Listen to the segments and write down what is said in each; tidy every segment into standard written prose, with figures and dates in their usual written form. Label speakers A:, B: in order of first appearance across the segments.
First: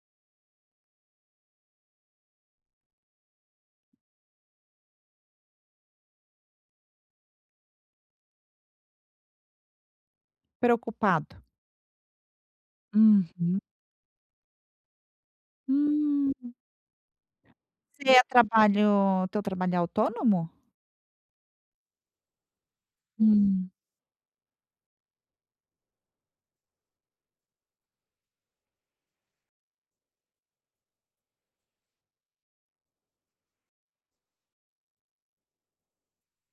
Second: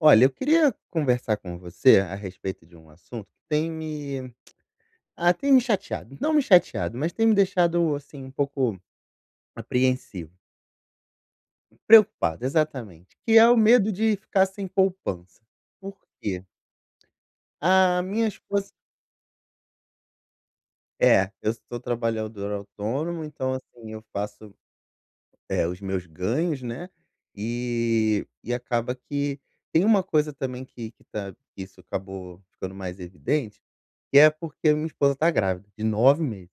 A: Olha, eu queria conversar com você a respeito de um assunto que tem me chateado. Não me chateado, mas tem me deixado, assim, um pouco apreensivo.
B: Preocupado.
A: Preocupado, exatamente. Que é o
B: Uhum.
A: medo de ficar sem poupança. Por
B: Hum.
A: quê? A
B: Você é
A: minha esposa.
B: trabalho teu trabalho é autônomo?
A: É, eu sou trabalhador autônomo, então,
B: Hum.
A: assim, eu faço. É, os meus ganhos, né, e acaba que tem uma coisa também que tá, que isso acabou ficando mais evidente, que é porque minha esposa tá grávida, de 9 meses.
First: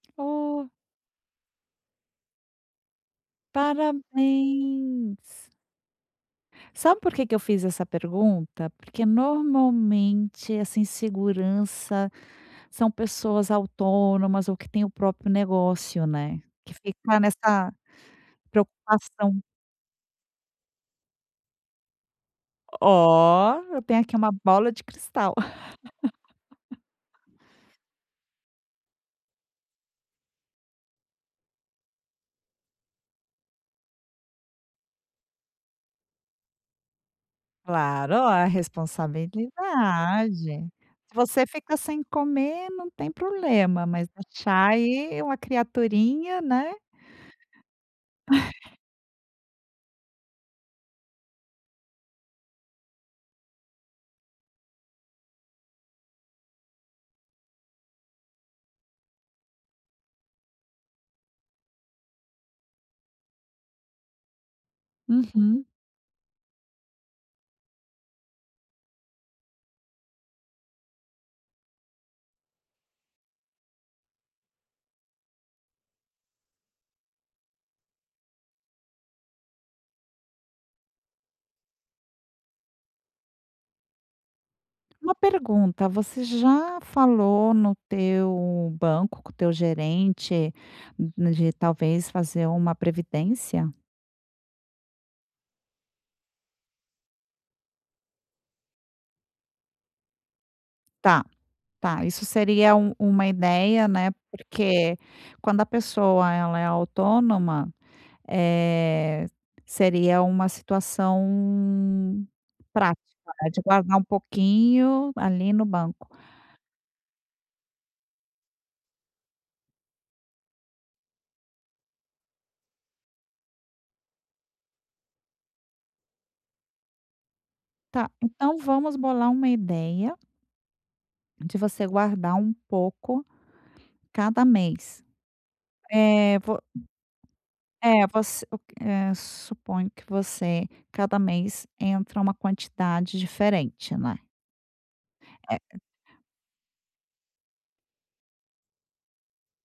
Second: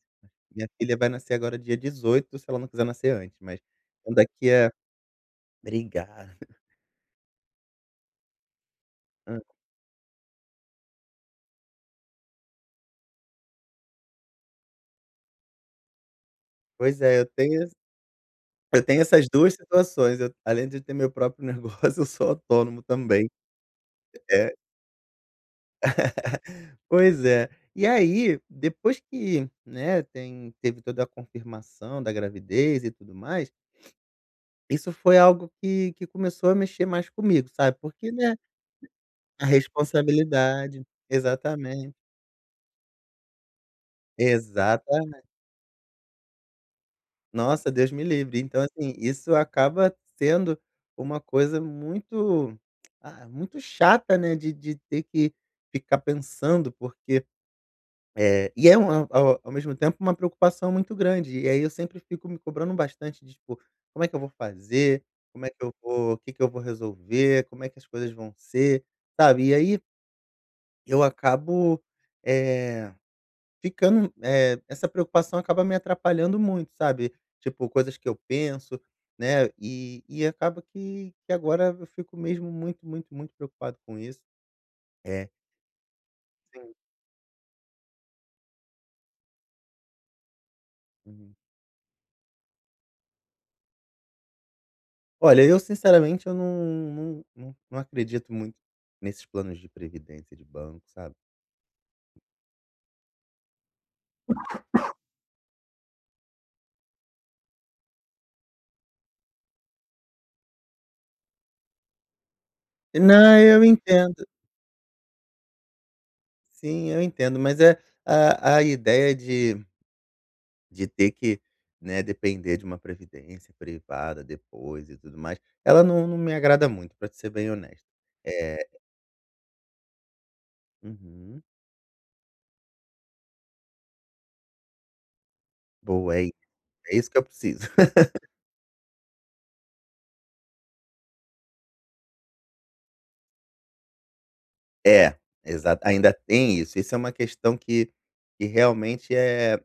A: Minha
B: Oh,
A: filha vai nascer agora dia 18, se ela não quiser nascer antes, mas então daqui a.
B: parabéns.
A: Obrigado.
B: Sabe por que que eu fiz essa pergunta? Porque normalmente essa insegurança são pessoas autônomas ou que têm o próprio negócio, né, que
A: Pois
B: fica
A: é,
B: nessa
A: eu tenho essas
B: preocupação.
A: 2 situações, eu além de ter meu próprio negócio, eu sou autônomo também.
B: Ó, eu tenho aqui uma
A: É.
B: bola de cristal.
A: Pois é. E aí, depois que, né, tem teve toda a confirmação da gravidez e tudo mais, isso foi algo que começou a mexer mais comigo, sabe, porque,
B: Claro,
A: né,
B: a
A: a
B: responsabilidade.
A: responsabilidade,
B: Se você fica
A: exatamente,
B: sem comer, não tem problema, mas deixar
A: exatamen
B: aí uma criaturinha, né.
A: nossa, Deus me livre. Então, assim, isso acaba sendo uma coisa muito, muito chata, né, de ter que ficar pensando, porque... É, e é ao mesmo tempo uma preocupação muito grande, e aí eu sempre fico me cobrando bastante de tipo: "Como é que eu vou fazer? Como é que
B: Uhum.
A: eu vou, o que que eu vou resolver? Como é que as coisas vão ser?", sabe? E aí eu acabo, eh, ficando, essa preocupação acaba me atrapalhando muito, sabe? Tipo, coisas que eu penso, né, e acaba que agora eu fico mesmo muito, muito, muito preocupado com isso.
B: Uma
A: É.
B: pergunta, você
A: Sim.
B: já falou no teu banco, com o teu gerente,
A: Uhum.
B: de talvez fazer uma previdência?
A: Olha, eu sinceramente, eu não acredito muito nesses planos de previdência de banco, sabe.
B: Tá, tá, isso seria uma ideia, né, porque quando a pessoa ela é autônoma. Eh, seria uma situação prática,
A: Não,
B: né, de
A: eu
B: guardar um
A: entendo.
B: pouquinho ali no banco.
A: Sim, eu entendo, mas é a ideia de ter que, né, depender de uma previdência privada depois e tudo mais, ela não me agrada muito, para ser bem honesto.
B: Tá, então
A: É.
B: vamos bolar uma ideia
A: Uhum.
B: de você guardar um pouco cada mês.
A: Boa, é i
B: Eh, vo
A: é isso que eu preciso.
B: é, você o que eh, suponho que você, cada mês, entra uma quantidade diferente, né?
A: É, exato, ainda tem isso. Isso é uma questão que realmente é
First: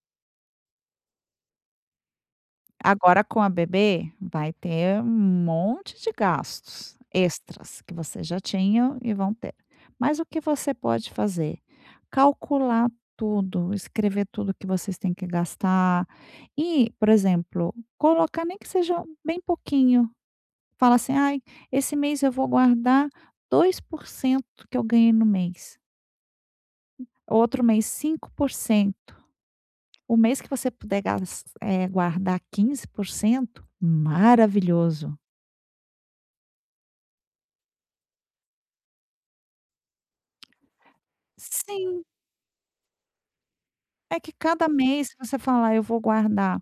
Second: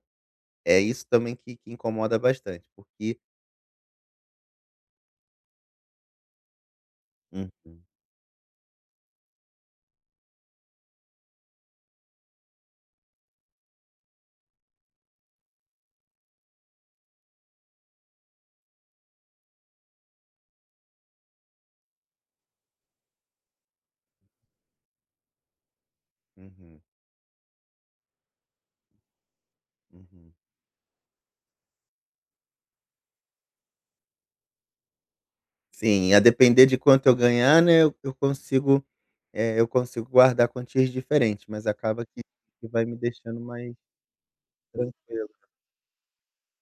A: é isso também que incomoda bastante, porque...
B: Agora com a bebê, vai ter um monte de gastos extras
A: Uhum,
B: que você já tinha e vão ter. Mas o que você pode fazer? Calcular tudo, escrever tudo que vocês têm que gastar e, por exemplo, colocar nem que seja bem pouquinho. Fala assim: "Ai, esse mês eu vou guardar 2% que eu ganhei no mês,
A: uhum,
B: outro mês 5%. O
A: uhum.
B: mês que você puder guardar 15%, maravilhoso."
A: Sim, a depender de quanto eu ganhar, né, eu consigo, eu consigo guardar quantias diferentes, mas
B: Sim,
A: acaba que vai me deixando mais
B: é que cada mês, se
A: tranquilo.
B: você falar: "Ah, eu vou guardar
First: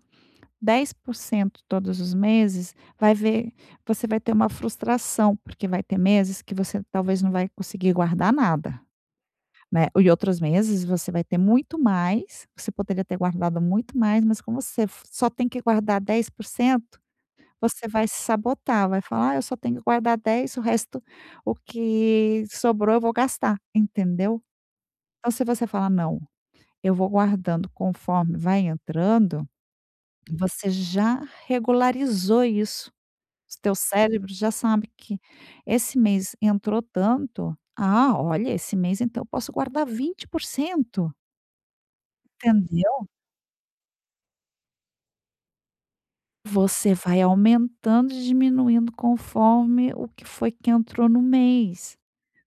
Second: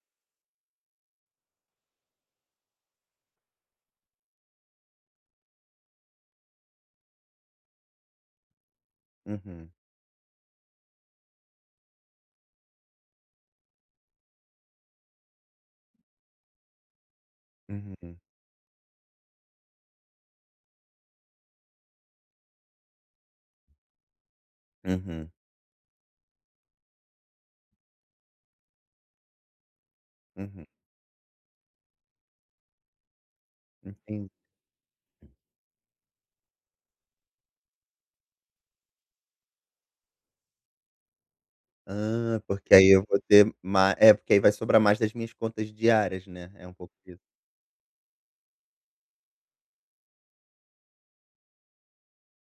B: 10% todos os meses", vai ver, você vai ter uma frustração, porque vai ter meses que você talvez não vai conseguir guardar nada,
A: Uhum,
B: né. E outros meses você vai ter muito mais, você poderia ter guardado muito mais, mas como você f só tem que guardar 10%, você vai se
A: uhum,
B: sabotar, vai falar: "Ah, eu só tenho que guardar 10, o que sobrou eu vou gastar", entendeu. Então
A: uhum,
B: se você falar: "Não, eu vou guardando conforme vai entrando,
A: uhum,
B: você já regularizou isso. O teu cérebro
A: entendi.
B: já sabe que esse mês entrou tanto. Ah, olha, esse mês então eu posso guardar 20%",
A: Ah, porque aí eu
B: entendeu?
A: vou ter mais, é, porque aí vai sobrar mais das minhas contas diárias, né, é um pouco
B: Você
A: isso.
B: vai aumentando e diminuindo conforme o que foi que entrou no mês.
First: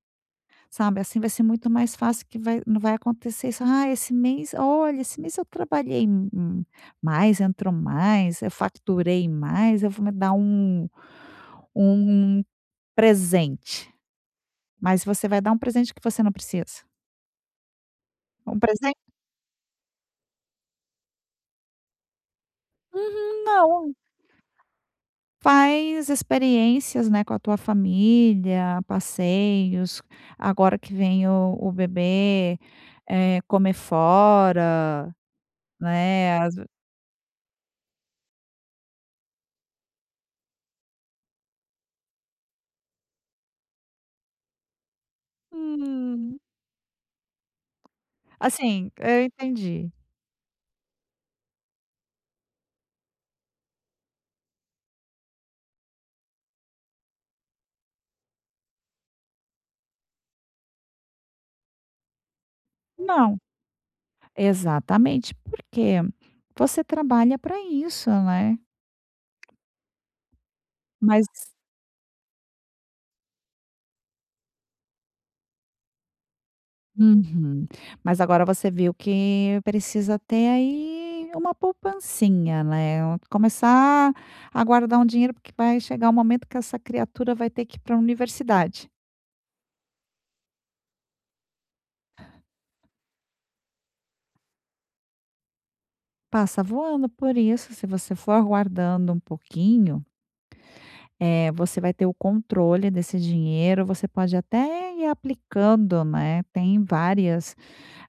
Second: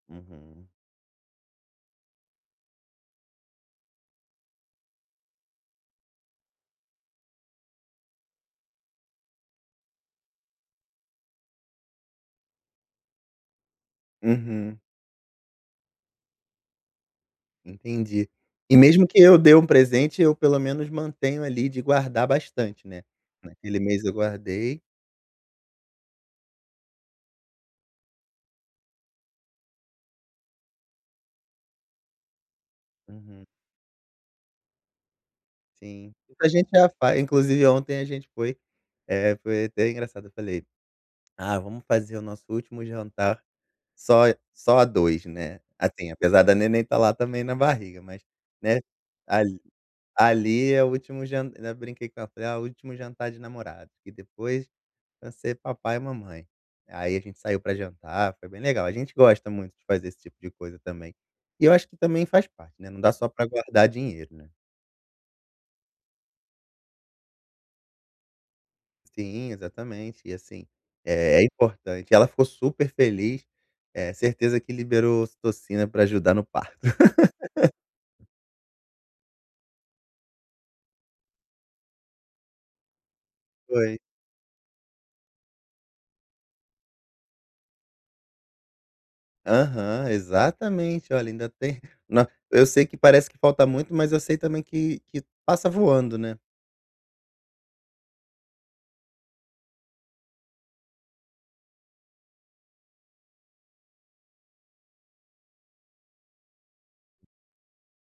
A: Uhum,
B: Sabe, assim vai ser muito mais fácil, que vai não vai acontecer isso: "Ah, esse mês, olha, esse mês eu trabalhei m mais, entrou mais, eu faturei mais, eu vou me dar um um presente".
A: uhum,
B: Mas você vai dar um presente que você não precisa.
A: entendi.
B: Um
A: E
B: presente.
A: mesmo que eu dê um presente, eu pelo menos mantenho ali de guardar bastante, né.
B: Uhum,
A: Naquele
B: não.
A: mês eu guardei.
B: Faz experiências, né, com a tua família, passeios. Agora que vem o bebê,
A: Uhum.
B: comer fora,
A: Sim.
B: né,
A: A
B: às ve
A: gente já faz, inclusive ontem a gente foi, foi até engraçado, eu falei: "Ah, vamos fazer o nosso último jantar só só a dois, né". Assim,
B: Hum.
A: apesar da neném estar lá também na barriga, mas, né,
B: Assim, eu
A: ali
B: entendi.
A: ali é o último jantar, ainda brinquei com ela, falei: "Ah, o último jantar de namorado, que depois vai ser papai e mamãe". Aí a gente saiu pra jantar, foi bem legal. A gente gosta muito de fazer esse tipo de coisa também. E eu acho que também faz parte, né, não dá só
B: Não,
A: pra guardar dinheiro, né.
B: exatamente, porque você trabalha para isso, né.
A: Sim, exatamente. E assim,
B: Mas
A: é importante. Ela ficou super feliz, certeza que liberou ocitocina para ajudar no parto.
B: uhum. Mas agora você viu que precisa ter aí uma poupancinha, né. Um-
A: Foi.
B: começar a guardar um dinheiro, porque vai chegar o momento que essa criatura vai ter que ir para a universidade.
A: Aham, exatamente. Olha, ainda tem na eu sei que parece que falta muito, mas eu sei também que passa voando, né.
B: Passa voando, por isso, se você for guardando um pouquinho. Você vai ter o controle desse dinheiro, você pode até ir aplicando, né, tem várias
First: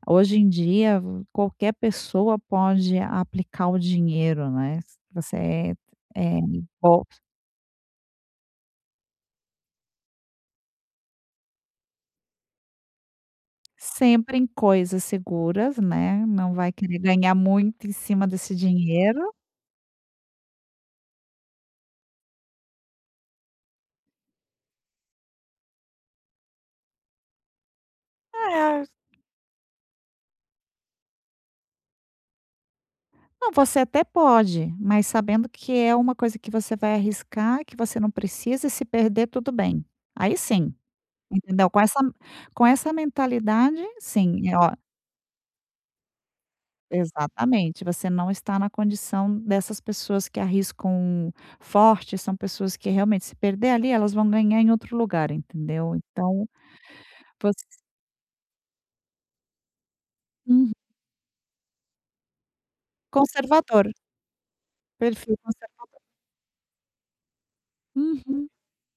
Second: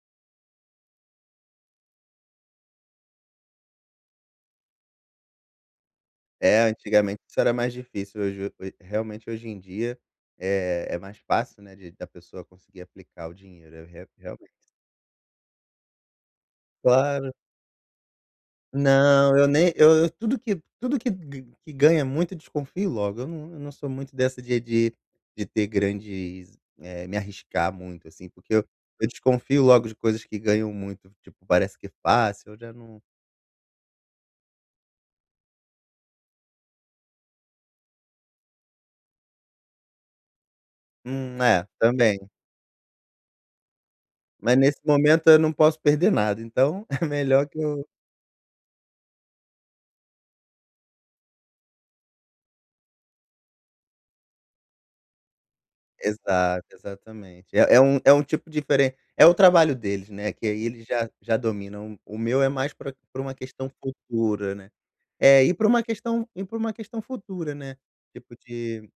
B: hoje em dia, qualquer pessoa pode aplicar o dinheiro, né. Você, é
A: É,
B: bom,
A: antigamente isso era mais difícil, hoje realmente hoje em dia, é mais fácil, né, de da pessoa conseguir aplicar o dinheiro, é re
B: sempre em
A: realmente.
B: coisas seguras, né, não vai querer
A: Claro.
B: ganhar muito em cima desse dinheiro.
A: Não, eu nem, eu tudo que g que ganha muito eu desconfio logo, eu não sou muito dessa de de ter grandes, me arriscar muito, assim, porque
B: É,
A: eu desconfio logo de coisas que ganham muito, tipo, parece que é fácil, eu já não.
B: não, você até pode, mas sabendo que é uma coisa que você vai arriscar, que você não precisa e se perder tudo bem, aí sim.
A: Hum, é,
B: Entendeu? Com essa
A: também.
B: com essa mentalidade, sim,
A: Mas
B: ó,
A: nesse momento eu não posso perder nada, então é melhor que
B: exatamente,
A: eu...
B: você não está na condição dessas pessoas que arriscam forte, são pessoas que realmente se perder ali, elas vão ganhar em outro lugar, entendeu? Então
A: Exato, exatamente.
B: você,
A: É um tipo diferente, é o trabalho deles, né, que aí
B: uhum,
A: eles já dominam, o meu é mais para pra uma questão
B: conservador,
A: futura, né.
B: perfil
A: É, e para uma
B: conservador.
A: questão e para uma questão futura, né, tipo
B: Uhum.
A: de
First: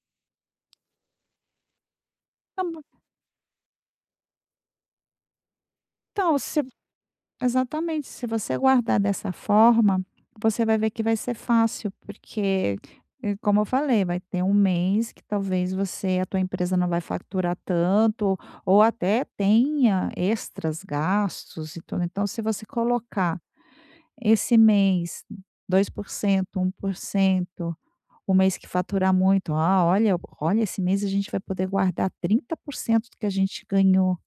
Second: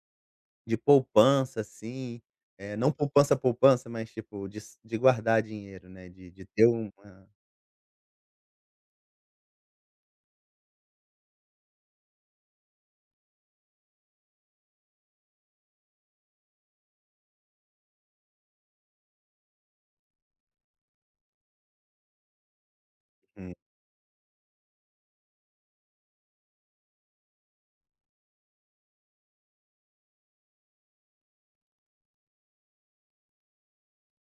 A: poupança, assim, é
B: Então
A: não poupança, poupança, mas tipo de guardar dinheiro, né, de
B: então
A: de
B: se
A: ter uma...
B: Exatamente. Se você guardar dessa forma, você vai ver que vai ser fácil, porque, como eu falei, vai ter um mês que talvez você, a tua empresa não vai faturar tanto, ou até tenha extras gastos e tudo. Então, se você colocar
A: Hum,
B: esse mês 2%, 1%. O mês que faturar muito, ah, olha, olha, esse mês a gente vai poder guardar 30% do que a gente ganhou,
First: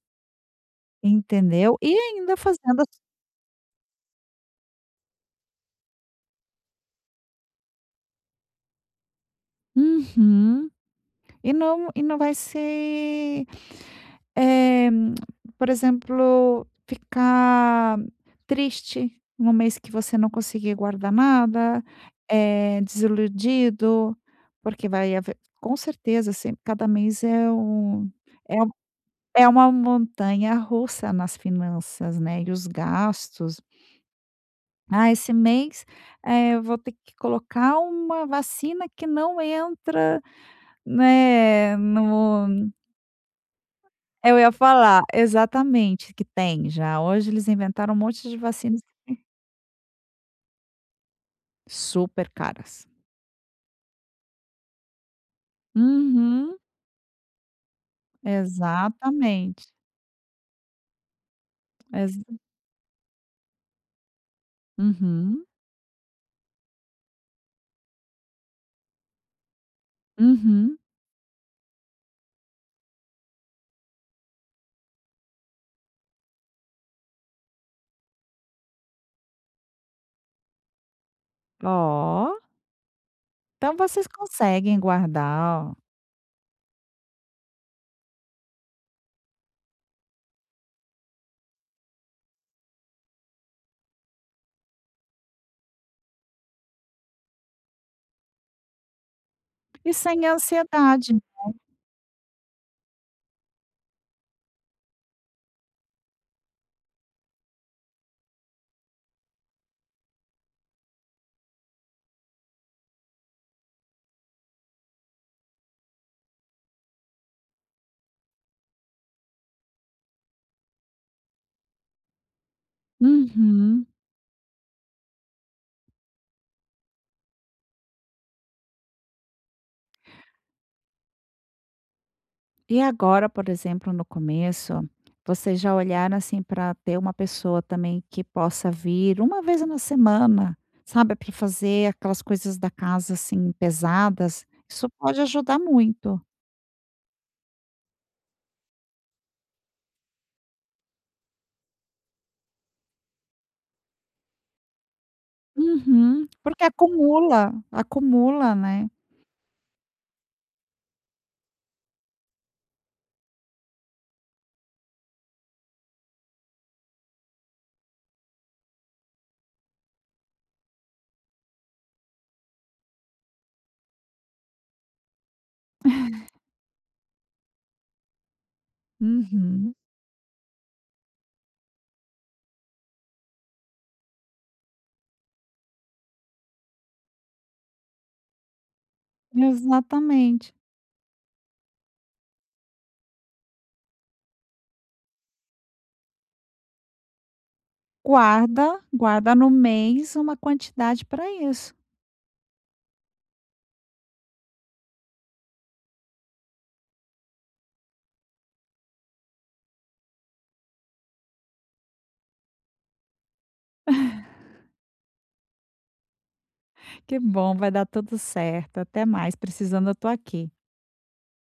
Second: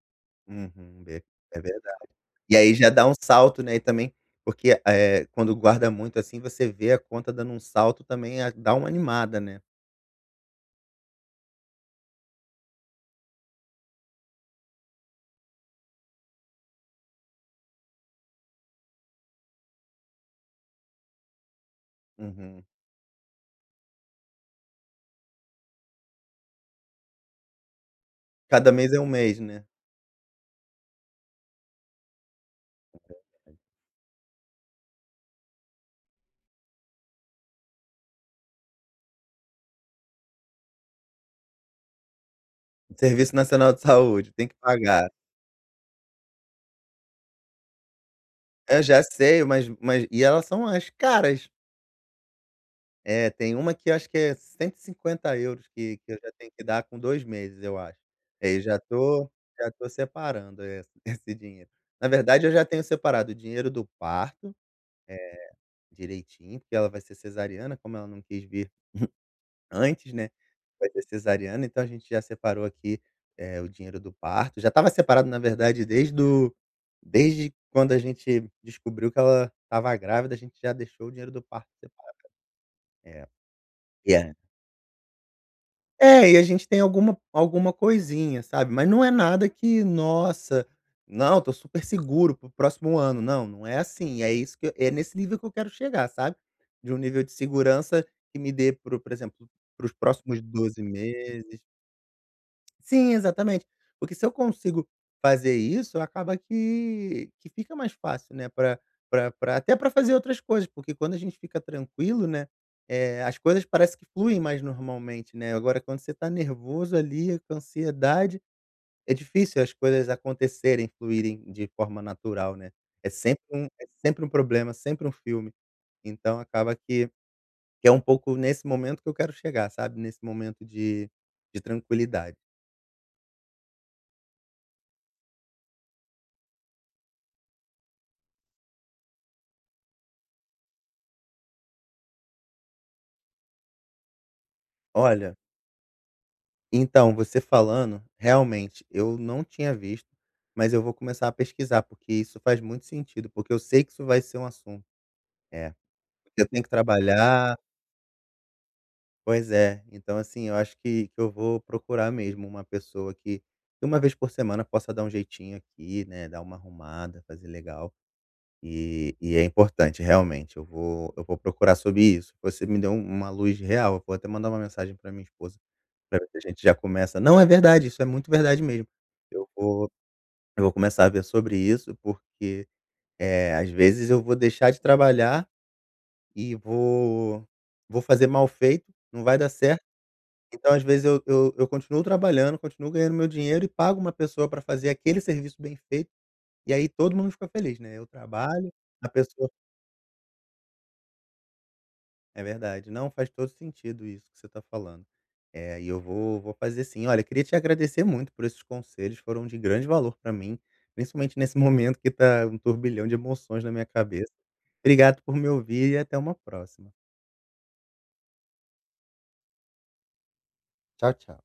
A: uhum, ver é
B: entendeu? E
A: verdade.
B: ainda
A: E aí
B: fazendo.
A: já dá um salto, né, e também porque, é quando guarda muito, assim, você vê a conta dando um salto também, a dá uma animada, né.
B: Uhum. E não vai ser, eh, por exemplo, ficar triste no mês que você não conseguir guardar nada,
A: Uhum.
B: desiludido, porque vai haver com certeza sempre. Cada mês é um
A: Cada mês é um mês,
B: é
A: né.
B: uma montanha russa nas finanças, né, e os gastos. "Ah, esse mês, eu vou ter que colocar uma vacina que não entra, né, no".
A: Serviço Nacional de Saúde,
B: Eu
A: tem
B: ia
A: que
B: falar,
A: pagar.
B: exatamente, que tem já. Hoje eles inventaram um monte de vacinas
A: Eu já sei, mas e elas são as caras.
B: super caras.
A: É, tem uma que eu acho que é 150 € que eu já tenho
B: Uhum,
A: que dar com 2 meses, eu acho. Aí já tô
B: exatamente.
A: já tô separando esse esse dinheiro. Na
B: Exa
A: verdade, eu já tenho separado o dinheiro do parto,
B: uhum,
A: eh, direitinho, porque ela vai ser cesariana, como ela não quis vir antes, né,
B: uhum.
A: vai ser cesariana, então a gente já separou aqui, o dinheiro do parto. Já estava separado, na verdade, desde do desde quando a gente descobriu que ela estava grávida, a gente já deixou o dinheiro do parto separado.
B: Ó,
A: É.
B: então vocês conseguem guardar, ó.
A: É, e a gente tem alguma coisinha, sabe, mas não é nada que: "Nossa, não, tô super seguro pro próximo ano". Não, não é assim, é isso que eu... é nesse nível que eu quero chegar, sabe, de um nível de segurança que me dê pro, por exemplo, para
B: E
A: os
B: sem
A: próximos doze
B: ansiedade.
A: meses Sim, exatamente. Porque se eu consigo fazer isso, acaba que fica mais fácil, né, pra pra até para fazer outras coisas, porque quando a gente fica tranquilo, né, as coisas parece que fluem mais normalmente, né. Agora quando você tá nervoso ali, com ansiedade, é difícil as coisas acontecerem, fluírem de forma natural, né. É sempre um é
B: Uhum.
A: sempre um problema, sempre um filme. Então acaba que é um pouco nesse momento que eu quero chegar, sabe, nesse momento de tranquilidade.
B: E agora, por exemplo, no começo, vocês já olharam assim para ter uma pessoa também que possa vir uma vez na semana, sabe, para fazer aquelas coisas da casa assim pesadas. Isso pode
A: Olha.
B: ajudar muito.
A: Então, você falando, realmente, eu não tinha visto, mas eu vou começar a pesquisar, porque isso faz muito sentido, porque eu sei que isso vai ser um assunto. É,
B: Uhum,
A: eu tenho
B: porque
A: que
B: acumula,
A: trabalhar,
B: acumula, né.
A: pois é. Então, assim, eu acho que eu vou procurar mesmo uma pessoa que uma vez por semana, possa dar um jeitinho aqui, né, dar uma arrumada, fazer legal. E é importante, realmente, eu vou procurar sobre isso. Você me deu uma luz real, eu vou até mandar uma mensagem para minha esposa. Pra ver se a gente já começa, não, é verdade, isso é muito verdade mesmo. Eu
B: Uhum,
A: vou eu vou começar a ver sobre isso, porque, às vezes eu vou deixar de trabalhar e vou fazer mal feito, não vai dar certo.
B: exatamente.
A: Então, às vezes, eu continuo trabalhando, continuo ganhando meu dinheiro e pago uma pessoa para fazer aquele serviço bem feito, e aí todo mundo fica feliz, né, eu trabalho,
B: Guarda,
A: a
B: guarda no
A: pessoa...
B: mês uma quantidade para isso.
A: É verdade. Não, faz todo sentido isso que você está falando. É, e eu vou, vou fazer sim. Olha, queria te agradecer muito por esses conselhos, foram de grande valor para mim, principalmente nesse momento que está um turbilhão de emoções na minha cabeça. Obrigado por me ouvir e até uma próxima.
B: Que bom, vai dar tudo certo. Até mais, precisando eu estou aqui.
A: Tchau, tchau.